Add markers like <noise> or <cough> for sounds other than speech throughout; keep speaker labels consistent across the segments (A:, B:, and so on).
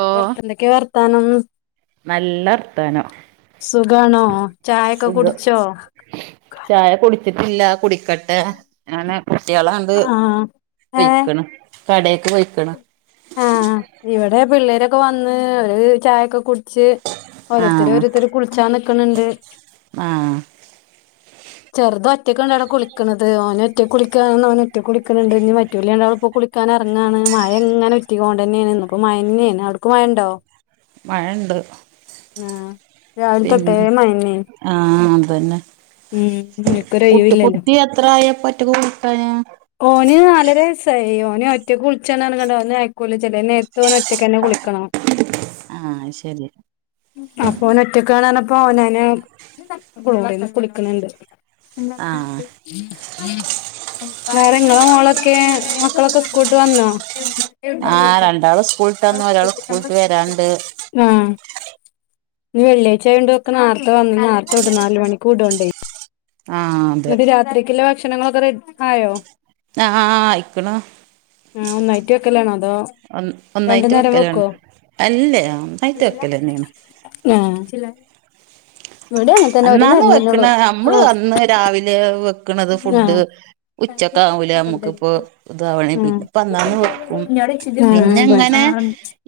A: ഓ
B: വർത്ത എന്തൊക്കെ വർത്താനം
A: നല്ല വർത്താനം
B: സുഖാണോ? ചായൊക്കെ
A: സുഖം
B: കുടിച്ചോ?
A: ചായ കുടിച്ചിട്ടില്ലാ കുടി ക്കട്ടെ. ഞാന് കുട്യാളാണ്ട്
B: ആഹ് ഏഹ്
A: പൊയ്ക്ക്ണ്. കടേക്ക് പൊയ്ക്ക്ണ്
B: ആഹ് ഇവിടെ പിള്ളേരൊക്കെ വന്ന് ഒരു ചായൊക്കെ കുടിച്ച്
A: ആഹ്
B: ഓരോര്ത്തരോര്ത്തര് കുളിച്ചാ നിക്ക് ണ് ണ്ട്
A: ആഹ്
B: ചെറുതൊറ്റക്കിണ്ടവിടെ കുളി ക്കണത് ഓന് ഒറ്റ കുളിക്കാൻ നിന്നാ അവനൊറ്റ കുളിക്കണ് ണ്ട് ഇനി മറ്റൂല്ല്യാണ്ടവളിപ്പോ കുളിക്കാ അങ്ങാണ്. മഴങ്ങനെ ഉറ്റിക്കോണ്ടെന്നേണ്. ന്ന്പ്പ മഴന്നേണ്. ഔട്ക്ക് മഴണ്ടോ?
A: മഴ ണ്ട്
B: ആഹ് രാവിലെ തൊട്ടേ
A: പിന്നെ
B: മഴന്നെയാണ്
A: ആഹ് അതന്നെ
B: ഉം എനിക്കൊരു
A: കുട്ട്
B: ഒഴിവില്ലല്ലോ
A: കുട്ടി എത്രായപ്പൊറ്റക്ക് കു <inaudible>
B: ഓന് നാലെര വയസായി ഓന് ഒറ്റക്ക് കുൾച്ചാണ് അർഞ്കാണ്ട് ഓന് അയ്ക്കൂല ചേലെ നേരത്ത് ഓന് ഒറ്റക്കന്നെ കുളിക്കണം.
A: ആഹ് അയ് ശെരി.
B: അപ്പോനൊറ്റക്കാണ് അർഞ്ഞപ്പൊ നാന് കുളിമുറിന്ന് കുളിക്ക്ണ്‌ണ്ട്. എന്ത.
A: ആഹ്
B: <unintelligible> വേറെങ്ങളെ മോളൊക്കെ മക്കളൊക്കെ സ്കൂട്ട് വന്നോ?
A: ആ രണ്ടാള് സ്കൂള്ട്ടന്നു ഒരാള് സ്കൂളിട്ട് വരാണ്ട്.
B: ആഹ് ഇന്ന് വെള്ള്യായ്ചായൊണ്ട് ഒക്കെ നാർത്ത വന്ന് നാർത്തെ വ്ടും നാല് മണിക്ക് വിടോണ്ടേ.
A: ആഹ് തെ.
B: രാത്രിക്ക്ള്ള ‌ ഭക്ഷണങ്ങളൊക്കെ റെ ആയോ?
A: ആ ആ ആയിക്ക്ണു.
B: ആ ഒന്നായിട്ട് വെക്കലേണോ അതോ രണ്ട്
A: ഒന്നായിട്ട്
B: നേരം
A: വെക്കലാണ്
B: വെക്കോ?
A: അല്ലേ ഒന്നായിട്ട് വെക്കലാന്നെയാണ്.
B: ഞാൻ ചില
A: അന്നാന്ന് വെക്ക്ണ
B: തന്നെള്ളൂ
A: അമ്മള്
B: ആഹ്
A: അന്ന് രാവിലെ വെ ക്ക്ണത് ‌
B: ആഹ് ആഹ്
A: ഫുഡ് ഉച്ചക്കാവൂല നമ്മുക്ക്പ്പെ ഇതാവണ
B: ആഹ്
A: പിന്നെന്നാന്ന് വെ ക്കും പിന്നെ
B: ഇവിടെ
A: ഇങ്ങനെ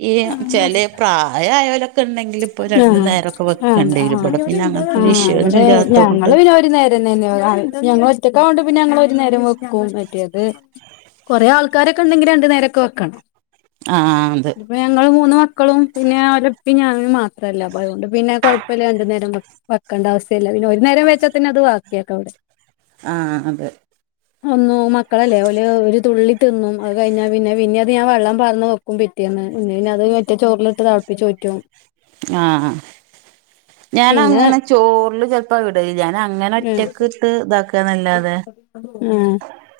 A: ഈ ചെലെ പ്രായയലൊ ക്കണ്ടങ്കില് ഇപ്പ രണ്ട്
B: ആഹ്
A: നേരക്കെ
B: ആഹ്
A: വെക്കണ്ടെരും
B: ആഹ് ആഹ്
A: ഇവ്ടെ പിന്നെ അങ്ങന് ത്തെ വിഷയന്നുല്ലാത്ത കൊണ്ട്.
B: തെന്നേന്യോ അ ഞങ്ങള് ഒറ്റക്കാഒണ്ട് പിന്നെ ഞങ്ങളൊര്നേരം വെക്കും മറ്റേത്. കൊറേ ആൾക്കാരൊക്കെ ണ്ടെങ്കി രണ്ട് നേരക്കെവക്കണം.
A: ആ ആ അത്
B: അപ്പ ഞങ്ങള് മൂന്ന് മക്കളും പിന്നെ ഓല ഇപ്പിം ഞനും മാ <unintelligible> അയോണ്ട് പിന്നെ കൊഴപ്പല്ല രണ്ട് നേരംവെ ആക്കണ്ട അവസ്ഥയില്ല പിന്നെ ഒര് നേരം വച്ചാതന്നെ അത് വാക്കിയക്ക ഇവ്ടെ
A: ആ അതെ.
B: ഒന്നു മക്കളല്ലേ ഓല് ഒര് തുള്ളി തിന്നും അത് കഴിഞ്ഞാ പിന്നെ പിന്നെ അത് ഞാൻ വെള്ളം പാർന്ന് വെ ക്കും പിറ്റേന്ന് പിന്നെ പിന്ന അത് മറ്റെ ചോറിലിട്ട് തെളപ്പിച്ച് ഊറ്റും.
A: ആഹ് അ ഞാന്
B: പിന്നെ
A: അങ്ങനെ ചോറില് ചെ പ്പ ഇടലില്ല ഞാൻ അങ്ങനെ ഒറ്റക്ക് ഇട്ട്താക്കാന്നല്ലാതെ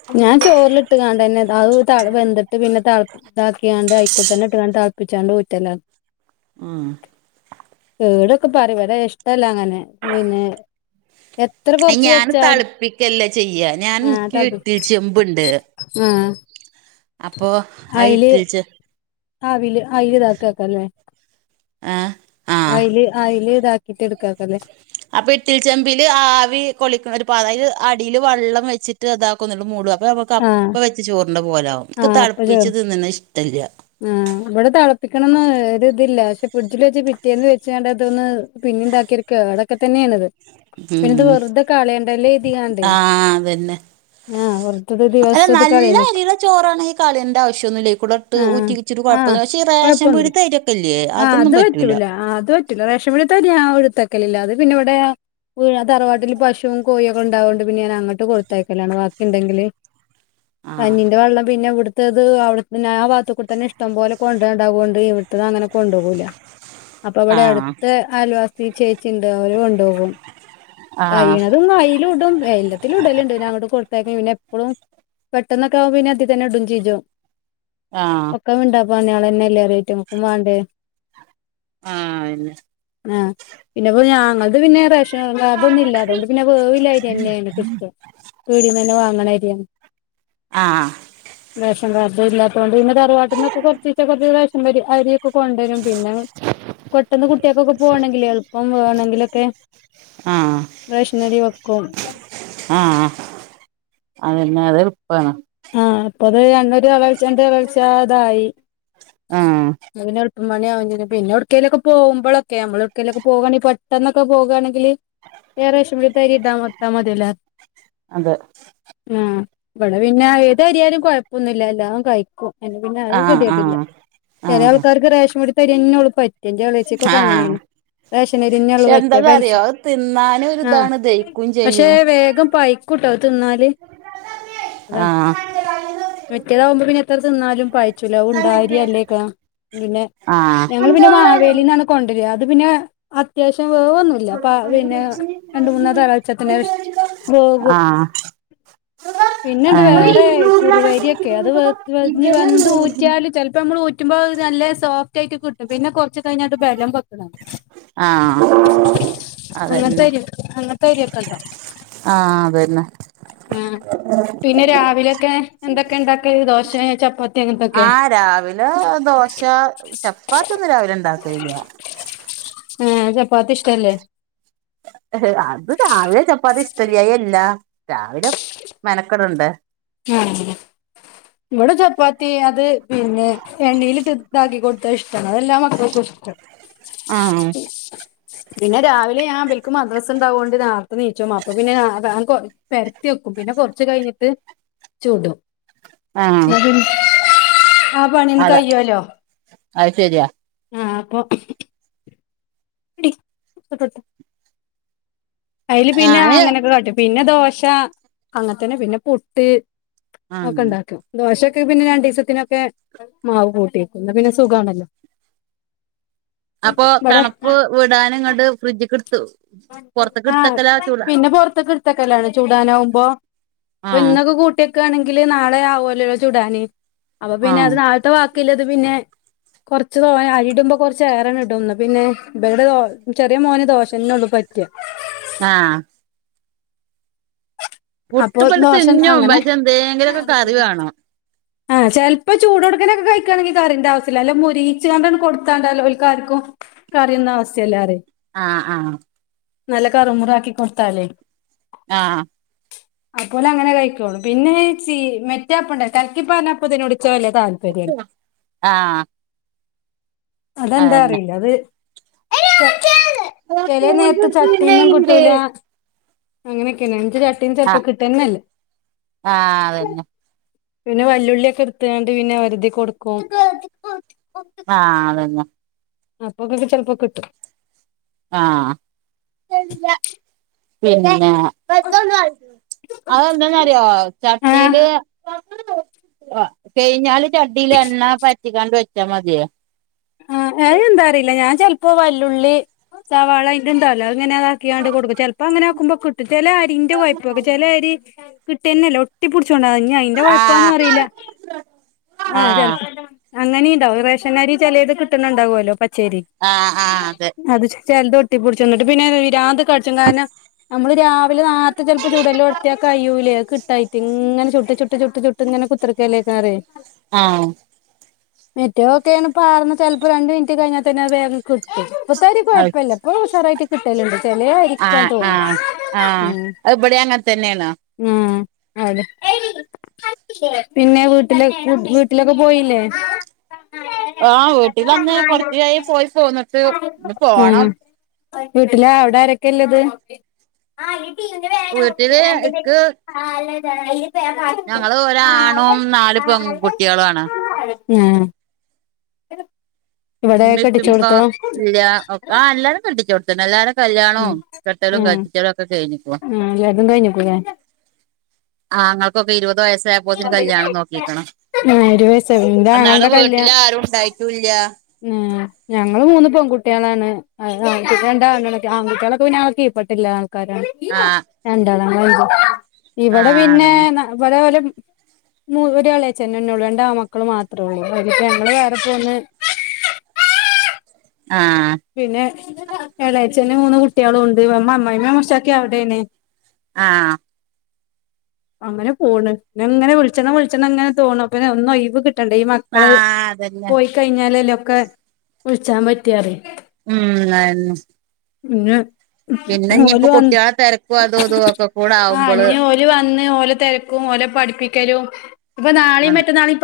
B: ആ ഞാൻ ചോറിലിട്ട് കാണ്ട്ന്നെ അത് തെള വെന്തിട്ട് പിന്നെ തെ ഇതാക്കിങ്ങാണ്ട് അയ്ക്കൂട്ത്തെന്നെ ഇട്ട്ങ്ങാണ്ട് തളപ്പിച്ചാണ്ടൂറ്റലാ
A: ആഹ്
B: കേടൊക്കെ പറയും ഇവ്ടെ ഇഷ്ട്ടല്ല അങ്ങനെ പിന്നെ എത്ര കൊറച്ച്
A: ഞാൻ
B: വെച്ചാൽ
A: തെളപ്പിക്കല്ല ചെയ്യ. ഞാൻ ക്ക് ഇട്ട്ലി ചെമ്പ്ണ്ട്.
B: ആ
A: അപ്പൊ ആ ഇട്ട്ചെ
B: ആവില് ആയില് ഇതാക്കാക്കല്ലേ.
A: ആ
B: അയ്ല്, അയ്ല് ഇതാക്കിട്ട് എടുക്കാക്കല്ലേ.
A: അപ്പ ഇട്ടിലി ചെമ്പില് ആവി കൊളിക്ക ഒര് പാകം അയിന്റെ അടില് വെള്ളം വെച്ചിട്ട് അതാക്ക്‌ന്നെള്ളൂ മൂട് അപ്പ
B: ആഹ്
A: കപ്പ വെച്ച് ചോറിന്റെ പോലാവും ക്ക് തെളപ്പിച്ച് തിന്നണെ ഇഷ്ട്ടല്ല.
B: ആ ഇവ്ടെ തെളപ്പിക്കണംന്ന് ഒര് ഇതില്ല പഷേ ഫ്രിഡ്ജിൽ വെച്ച് പിറ്റേന്ന് വെച്ചകാണ്ട് അതൊന്ന് പിന്നെ ഇതാക്കി കേടൊക്കെ തന്നെയാണത്. പിന്നെത്
A: ഉം
B: വെറ്ദേ കളയണ്ടല്ലേ കര്തികാണ്ട്
A: ആഹ് അതന്നെ
B: ആഹ് വെറ്
A: അല്ല നല്ല അരിടെ ചോറാണ് ഈ കളയണ്ട ആവശ്യഒന്നുല്ല അയ്
B: ആഹ്
A: കൂടെട്ട്ഊറ്റിച്ചിട്ട്
B: ആഹ്
A: കൊഴപ്പന്നുല്ല പഷേ ഈ റേഷൻ
B: കൊഴപ്പൊന്നുല്ല.
A: പീടിത്തെ <unintelligible>
B: ആഹ് അത് പറ്റൂല, ആ അത് പറ്റൂല റേഷൻ പീടിത്തെ അരി ഞാൻ ട്ത്ത്ക്കലില്ല അത് പിന്നെ ഇവ്ടെ വീണ തറവാട്ടില് പശും കോയിയൊക്കെ ഉണ്ടാവൊണ്ട് പിന്നെ ഞാൻ അങ്ങട്ട് കൊട്ത്തയക്കലാണ് ബാക്കി ണ്ടെങ്കില്.
A: <inaudible>
B: കഞ്ഞിന്റെ വള്ളം പിന്നെ ഇവ്ട് ത്തത് അവ്ടുന്നെ ആ ഭാഗത്തൂടെ തന്നെ ഇഷ്ട്ടം പോലെ കൊണ്ട്രാൻ ഉണ്ടാവോണ്ട് ഇവ്ട്ത്തെതഅങ്ങനെ കൊണ്ടോവൂല. അപ്പൊ ഇവിടെ
A: ആഹ്
B: അടുത്തെ അയൽ വാസി. ചേച്ചിണ്ട് അവര് കൊണ്ടോകും കയിണതും അയിലു ഇടും എല്ല തി ലു ഇടലുണ്ട് പിന്നെ അങ്ങട്ട് കൊടുത്തേക്കും പിന്നെ എപ്പളും. പെട്ടെന്നൊക്കാവുമ്പ പിന്നെ ഇത് തന്നെ ഇടും ചെയ്യും.
A: ആ
B: <unintelligible> ഞമ്മക്കുംവാണ്ടേ?
A: ആ അയന്നെ.
B: ആ പിന്നെപ്പോ ഞാ ഞങ്ങളത് പിന്നെ റേ അതൊന്നുല്ല
A: അതന്നെ
B: അതുകൊണ്ട് പിന്നെ വേവിലരിയെ ന്നേണ് കിട്ട പീടിന്നന്നെ വാങ്ങണ അരിയാണ്
A: ആ ആ
B: റേഷൻ കാർഡ് ഇല്ലാത്തോണ്ട് പിന്നെ തറുവാട്ട്ന്നൊക്കെ കൊറച്ചിച്ചെ കൊറച്ചിച്ചെ റേഷനരി. കൊണ്ടരും പിന്നെ പെട്ടെന്ന് കുട്ടിയാക്കൊക്കെ പോണെങ്കിൽ എളുപ്പം വേഗണെങ്കിലൊക്കെ.
A: ആഹ
B: റേഷനരി വെക്കും.
A: ആഹ അതനെ അതെ ളുപ്പാണ്.
B: ആഹ അപ്പൊ അത് <unintelligible> തളച്ചാഅതായി <unintelligible>
A: ആഹ്
B: <unintelligible> പിന്നെ എടു േക്കലൊക്കെ പോവുമ്പോളക്കെ നമ്മൾ എടുകേലൊക്കെ പോവാണെങ്കില് പെട്ടന്നൊക്കെ പോകാണെങ്കില്. വേ റേഷൻപിടിത്ത അരി ഇട്ട <unintelligible>
A: അതെ.
B: ആ പിന്നെ ഏത് അരിയാലും കുഴപ്പൊന്നുല്ല എല്ലാം കഴിക്കും.
A: ആഹ് ആഹ്
B: <unintelligible> ചെല
A: ആഹ്
B: ആൾക്കാർക്ക് റേഷൻ പീടിത്തെ അരിയെന്നൊ ള്ളു പറ്റാ. ഇന്റെ എളേച്ചി കൊക്കെ അങ്ങനെ
A: ആഹ്
B: ണ്. റേഷനരിയെന്നൊ ള്ളു
A: പക്ഷെ
B: വെക്ക
A: എന്താന്ന്
B: വെൽ
A: അറിയോ അത് തിന്നാനും
B: ആ
A: ഒരിതാണ് ദഹിക്കും
B: പക്ഷേ
A: ചെയ്യും
B: വേഗം പയി <unintelligible> തിന്നാല്.
A: ആഹ
B: മറ്റേതാകുമ്പോ പിന്നെ എത്ര തിന്നാലും പയിച്ചുല ഉണ്ടായിരിയ അല്ലേക്കാരും പിന്നെ.
A: ആഹ് ആഹ്
B: ഞങ്ങൾ പിന്നെ മാവേലിന്നാണ് കൊണ്ടര അത് പിന്നെ അത്യാവശ്യം വേവൊന്നുല്ല. പ പിന്നെ രണ്ട് മൂന്നാ തളച്ചാ തന്നെ വേവും
A: ആ <unintelligible>
B: പിന്നെണ്ട് വേറെ കുറുവരിയൊക്കെ അത് വ വെന്ത് ഊറ്റിയാല് ചിലപ്പോ നമ്മൾഊ റ്റുമ്പോ അത് നല്ല സോഫ്റ്റ് ആയിട്ട് കിട്ടും പിന്നെ കുറച്ച് കഴിഞ്ഞാട് ബലം വെക്കും.
A: ആഹ് അതന്നെ
B: അങ്ങത്തരി അങ്ങനത്തരിയൊക്കെ ഉണ്ടോ?
A: ആ അതന്നെ.
B: ആഹ് പിന്നെ രാവിലൊക്കെ എന്തൊക്കെ ഇണ്ടാക്കല് ദോശേ ചപ്പ
A: ആ രാവിലെ ദോശ ചപ്പാത്തി ഒന്നും രാവിലെ ഇണ്ടാക്കലില്ല.
B: ഏ ചപ്പാത്തി ഇഷ്ടല്ലേ?
A: ഹ് അത് രാവിലെ ചപ്പാത്തി ഇഷ്ടലായി അല്ല രാവിലെ മെനക്കട ണ്ടെ.
B: ആഹ് ഇവടെ ചപ്പാത്തി അത് പിന്നെ എണ്ണീലിട്ട് ഇതാക്കി കെ ഇഷ്ടാണ്അത് എല്ലാ മക്കൾക്കു ഇഷ്ട
A: ആ
B: പിന്നെ രാവിലെ ഞാൻ ഇബൽക്ക് മദ്രസ് ഇണ്ടായോണ്ട് നേരത്തെ നീ ച്ചും അപ്പൊ പിന്നെ <unintelligible> പെരത്തി വെക്കും പിന്നെ കൊറച്ച് കഴിഞ്ഞിട്ട്. ചുടും.
A: ആഹ്
B: എന്നാ പിന്നെ ആ പണിയങ്ങട്ട്
A: അതാ
B: കയ്യോല്ലോ
A: അത് ശരിയാ
B: ആഹ അപ്പൊ. <unintelligible> അതില് പിന്നെ
A: ഞാന്
B: അങ്ങനൊക്കെ കാട്ടും പിന്നെ ദോശ അങ്ങനതെന്നെ പിന്നെ പുട്ട്.
A: ആഹ്
B: ഒക്കെ ഇണ്ടാക്കും ദോശൊക്കെ പിന്നെ രണ്ട്ദിവസത്തിനൊക്കെ മാവ് കുട്ടി വെക്കു എന്നാ പിന്നെ സുഖാണല്ലോ.
A: <inaudible> അപ്പൊ
B: ഇവിടെ
A: തണുപ്പ് വിടാനും ങ്ങണ്ട് ഫ്രിഡ്ജ കെടുത്തു
B: ആ
A: പുറത്തക്കടു
B: പിന്നെ പൊറത്തൊക്കെ എടുത്തൊക്കെല്ലാണ് ചൂടാനാവകുമ്പോ ഇപ്പൊ
A: ആഹ്
B: ഇന്നൊക്കെ കൂട്ടി ക്ക് വാണെങ്കില് നാളെ ആവൊല്ലലോ ചുടാന് അപ്പൊ പിന്നെ
A: ആഹ്
B: അത് നാളത്തെ വാക്കില്ലത് പിന്നെ കൊറച്ച് തോനെ അരി ഇടുമ്പോ കുറച്ച് ഏറെ ഇടുംന്ന് പിന്നെ ഇവടെ ചെറിയ മോന് ദോശെന്നെ ഉള്ളൂ പറ്റിയ
A: ആഹ് പുട്ട്
B: അപ്പൊ
A: വല്
B: ദോശ
A: തിന്നും
B: അങ്ങനെ
A: പക്ഷെ എന്തെങ്കിലൊക്കെ കറി വേണം
B: ആഹ് ചെലപ്പോ ചൂട്ട് കൊടുക്കക്കെ കഴിക്കുകയാണെങ്കിൽ കറിന്റെ ആവശ്യല്ല മുറിയിച്ചു കാണ്ടാണ് കൊടുത്താണ്ടല്ലോഓൽക്കും കറിയൊന്നും ആവശ്യല്ല അറിയും
A: ആഹ് ആഹ്
B: നല്ല കറുമുറു ആക്കി കൊടുത്താളേ
A: ആഹ്
B: അപ്പോലെ അങ്ങനെ കഴിക്കാെളളൂ പിന്നെ ചീ മറ്റെ അപ്പണ്ടലൊ കലക്കി പാർന്ന അപ്പത്തിനോട് ഇച്ച് അയല്ല താൽ
A: ആഹ്
B: അതെന്താ
A: അതന്നെ
B: അറിയില്യ അത്
A: ആഹ്
B: ചെലേ നേര്ത്ത് ചട്ടീന്നും കിട്ടൂലാ അങ്ങനെയൊക്കെയ ഇച്ച് ചട്ടീന്ന് ചെലപ്പോ കിട്ടുന്നല്ലേ
A: ആഹ് അതന്നെ
B: പിന്നെ വല്ലുള്ളിയെക്കെ ഇട്ത്തങ്ങാണ്ട് പിന്നെ ഒരതി കൊടുക്കും
A: ആഹ് അതന്നെ
B: ആപ്പൊക്കെപ്പം ചെലപ്പം കിട്ടും
A: ആഹ് തെരൂല പിന്നെ അതെന്താന്നറിയോ
B: ആഹ്
A: ചട്ടിയില് കഴിഞ്ഞാല് ചടിൽണ പറ്റിക്കാണ്ട് വെച്ചാ മതിയേ
B: ആഹ് അത് എന്താ അറീല്ല ഞാൻ ചെൽപ്പോ വല്ലുള്ളി ചവാളെെ ൻ ഇ ഉണ്ടല്ലോ അങ്ങനെ അതാക്കിാണ്ട് കൊടുക്കും ചിലപ്പോ അങ്ങനെ ആക്കുമ്പോ കിട്ടും ചില അരിന്റെ കുയ്പൊക്കെ ചെല അരി കിട്ടിയന്നല്ലേ ഒട്ടിപ്പടിച്ചോണ്ട ന അന്റെ കൊഴപ്പന്നും
A: ആഹ്
B: അറിയില്ല ആഹ് ചെലപ്പോ അങ്ങനെയുണ്ടാാവും റേഷനരി ചിലത് കിട്ടണണ്ടാാവുമല്ലോ പച്ചേരി
A: ആഹ് ആഹ് അതെ
B: അത് ചിലത് തിപ്പുടിചുംന്ന്ട്ട് പിന്നെ വിരാന്ത് കടിച്ച്ങ്ങാന നമ്മള് രാവിലെ നാർത്തെ ചെലപ്പോ ചുടല്ലോട്ത്തിയാക്കയൂലേ കിട്ടായിട്ട് ഇങ്ങനെ ചുട്ട് ചുട്ട് ചുട്ട് ചുട്ട് ട്ട് ഇങ്ങ്നെ കുത്തിർക്കെല്ലെെക്കാരെ
A: ആഹ്
B: മറ്റെഒക്കേണ്പാർന്ന് ചെൽപ്പോ രണ്ട് മിൻറ്റ് കയിഞ്ഞാതന്നെ അത് വേഗ കിട്ടി ഇപ്പത്താരി കുഴപ്പമില്ല ഇപ്പ ഉഷാറായിട്ട് കിട്ടലണ്ട് ചെലായിരിക്കാ
A: ആഹ്
B: തോന്നും
A: ആഹ് ആഹ്
B: ഉം
A: അത് ബടെ അങ്ങനെ തന്നെയാണോ
B: ആഹ് അവിടെ പിന്നെ വീട്ട്ല് വീട്ട് വീട്ട്ലൊക്കെ പോയിലേ ആഹ്
A: ആഹ് വീട്ടിൽന്ന് കൊറച്ചായി പോയി പോന്നിട്ട് ഇഞ്ഞി
B: ഉം
A: പോണം
B: വീട്ടില് അവിടെ ആരൊക്കെള്ളത്
A: വീട്ടില് ഇക്ക്
B: ആഹ് അല്ലേ തറാവീഹ്
A: ഞങ്ങള് ഒരാണും നാല് പെൺ കുട്ടികളുംണ്
B: ആഹ് ഇവിടെ
A: ഉമ്മേം ഉപ്പേം
B: കെട്ടിച്ചോടുത്തോ
A: ഒക്കെ ഇല്ല ആഹ് എലാരും കെട്ടിച്ചോട്ത്ത എല്ലാരെ
B: ഉം
A: കല്യാണവും കെട്ടലും
B: ഉം
A: കപ്പിച്ചലും ഒക്കെ കഴിഞ്ഞിക്ക്ണ്
B: ഉം എല്ലാതും കഴിഞ്ഞിക്കൂലേ
A: ആഹ് ഇങ്ങക്കൊക്കെ ഇരുവത് വയസ്സായപ്പോത്തിന് കല്യാണം നോ ക്കീക്ക്ണ്
B: നേരുവയസായി ഇന്റാങ്ങളെന്റെ കല്യാ
A: ആരും ഉണ്ടായിട്ടുംല്ല
B: ഉം ഞങ്ങള് മൂന്ന് പെൺകുട്ടികളാണ് അയ്ന് ആൺ കുട്ട്യാളൊക്കെ പിന്നെ കീപ്പെട്ടില്ലത്
A: ആഹ്
B: രണ്ടാള് ഇവിടെ
A: ആഹ്
B: പിന്നെ
A: അതന്നെ
B: ഓല് ഒരു എളെചെന്നന്നെള്ളൂ രണ്ട് ആൺ മക്കള് മാത്രേ ഉള്ളൂനിപ്പ ഞങ്ങള് വേറെപ്പോന്ന്
A: ആഹ്
B: പിന്നെ <unintelligible> അവിടെന്നെ
A: ആഹ്
B: അങ്ങനെ പോണ് എങ്ങനെ വിളിച്ചണം വിളിച്ചണം എങ്ങനെ തോണു പിന്നെ ഒന്ന് ഒഴിവ് കി ണ്ട് ഈ മക്കള്
A: ആഹ് അതന്നെ
B: പോയി കഴിഞ്ഞാലല്ലേ ഒക്കെ വിളിച്ചാൻ പറ്റിയ
A: ഉം ആഹ്
B: ഇന്ന
A: പിന്നെ ഇനിയിപ്പോ കുട്ടികളെ തിരക്കും അതും ഇതും ഒക്കെ കൂടെ
B: ആഹ്
A: ആകുമ്പോള്
B: ഇഞ്ഞ് വന്ന് ഓല തിരക്കും ഓല പഠിപ്പിക്കലും ഇപ്പ നാളെയും
A: ആണ്
B: മറ്റന്നാളെയും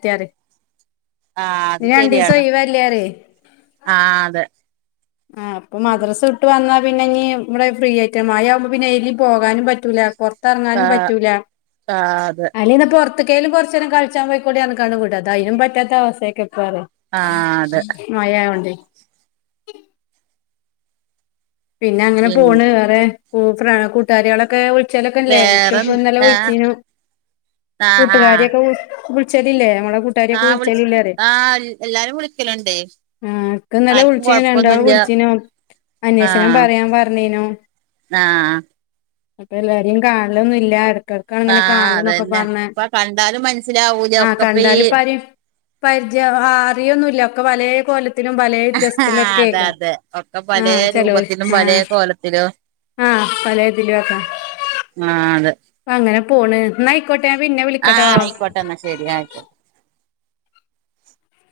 B: <unintelligible> <unintelligible>
A: ആഹ് അത്
B: രണ്ട് ദിവസ
A: ശരിയാണ്
B: ഒഴിവല്ലെറയ്
A: ആഹ് അതെ
B: ആ അപ്പ മദ്രസ വിട്ട് വന്നാ പിന്നെ ഇനി ഇവിടെ ഫ്രീ ആയിട്ട മഴയാവുമ്പ പിന്നെ ഏലേ പോകാനും പറ്റൂല പൊറ റങ്ങാനും
A: ആഹ്
B: പറ്റൂല്ല
A: ആഹ് അതെ ആഹ് അതെ
B: <unintelligible> മഴായോണ്ടേ പിന്നെ അങ്ങനെ
A: പിൻ
B: പോണ് വേറെ കൂട്ടുകാരികളൊക്കെ വിളിചലോക്കെ ഇല്ലേ ഇൻക്ക്
A: വേറെ
B: ഇന്നലെ
A: ആഹ്
B: വിൽച്ചീണു
A: ആഹ്
B: വിളിച്ചലില്ലേ നമ്മള
A: ആ വിളിച്ച് ആ എല്ലാരും വിളിക്കലുണ്ട്.
B: ഉം ഇക്ക് ഇന്നലെ
A: ആർക്കും
B: വിളിച്ചീന രണ്ടാള്
A: കൊഴപ്പൊന്നുല്ല
B: വിളിച്ചീനോ അന്വേഷണം
A: ആഹ്
B: പറയാൻ പറഞ്ഞീനു
A: ആഹ്
B: അപ്പൊ എല്ലാരേും കാണലൊന്നുല്ല ക്കാണ് ഇങ്ങനെ കാണ
A: ആഹ്
B: എന്നൊക്കെ
A: അതന്നെ
B: പറഞ്ഞ
A: ഇപ്പൊ കണ്ടാലും മനസ്സിലാവൂല
B: ആ
A: ഒക്കെപ്പ ഈ
B: കണ്ടാലിപ്പ ആരെ പരിചയം ആറിയൊന്നുല്ല ഒക്കെ പലേ കൊല ന്നും പലേ
A: ആഹ് അതെ
B: ജസ്തിനൊക്കേക്കാരം
A: അതെ ഒക്കെ പലേ രൂപത്തിലും പലേ
B: ആഹ്
A: കോലത്തിലും
B: ആഹ് പല ഇതിലും വെക്കാം.
A: ആഹ് അതെ
B: അങ്ങനെ പോണ് എന്നയിക്കോട്ടെ പിന്നെ വിളിക്കട്ടോ.
A: ആഹ് ആയിക്കോട്ടെ എന്നാ ശരി ആയിക്കോട്ടെ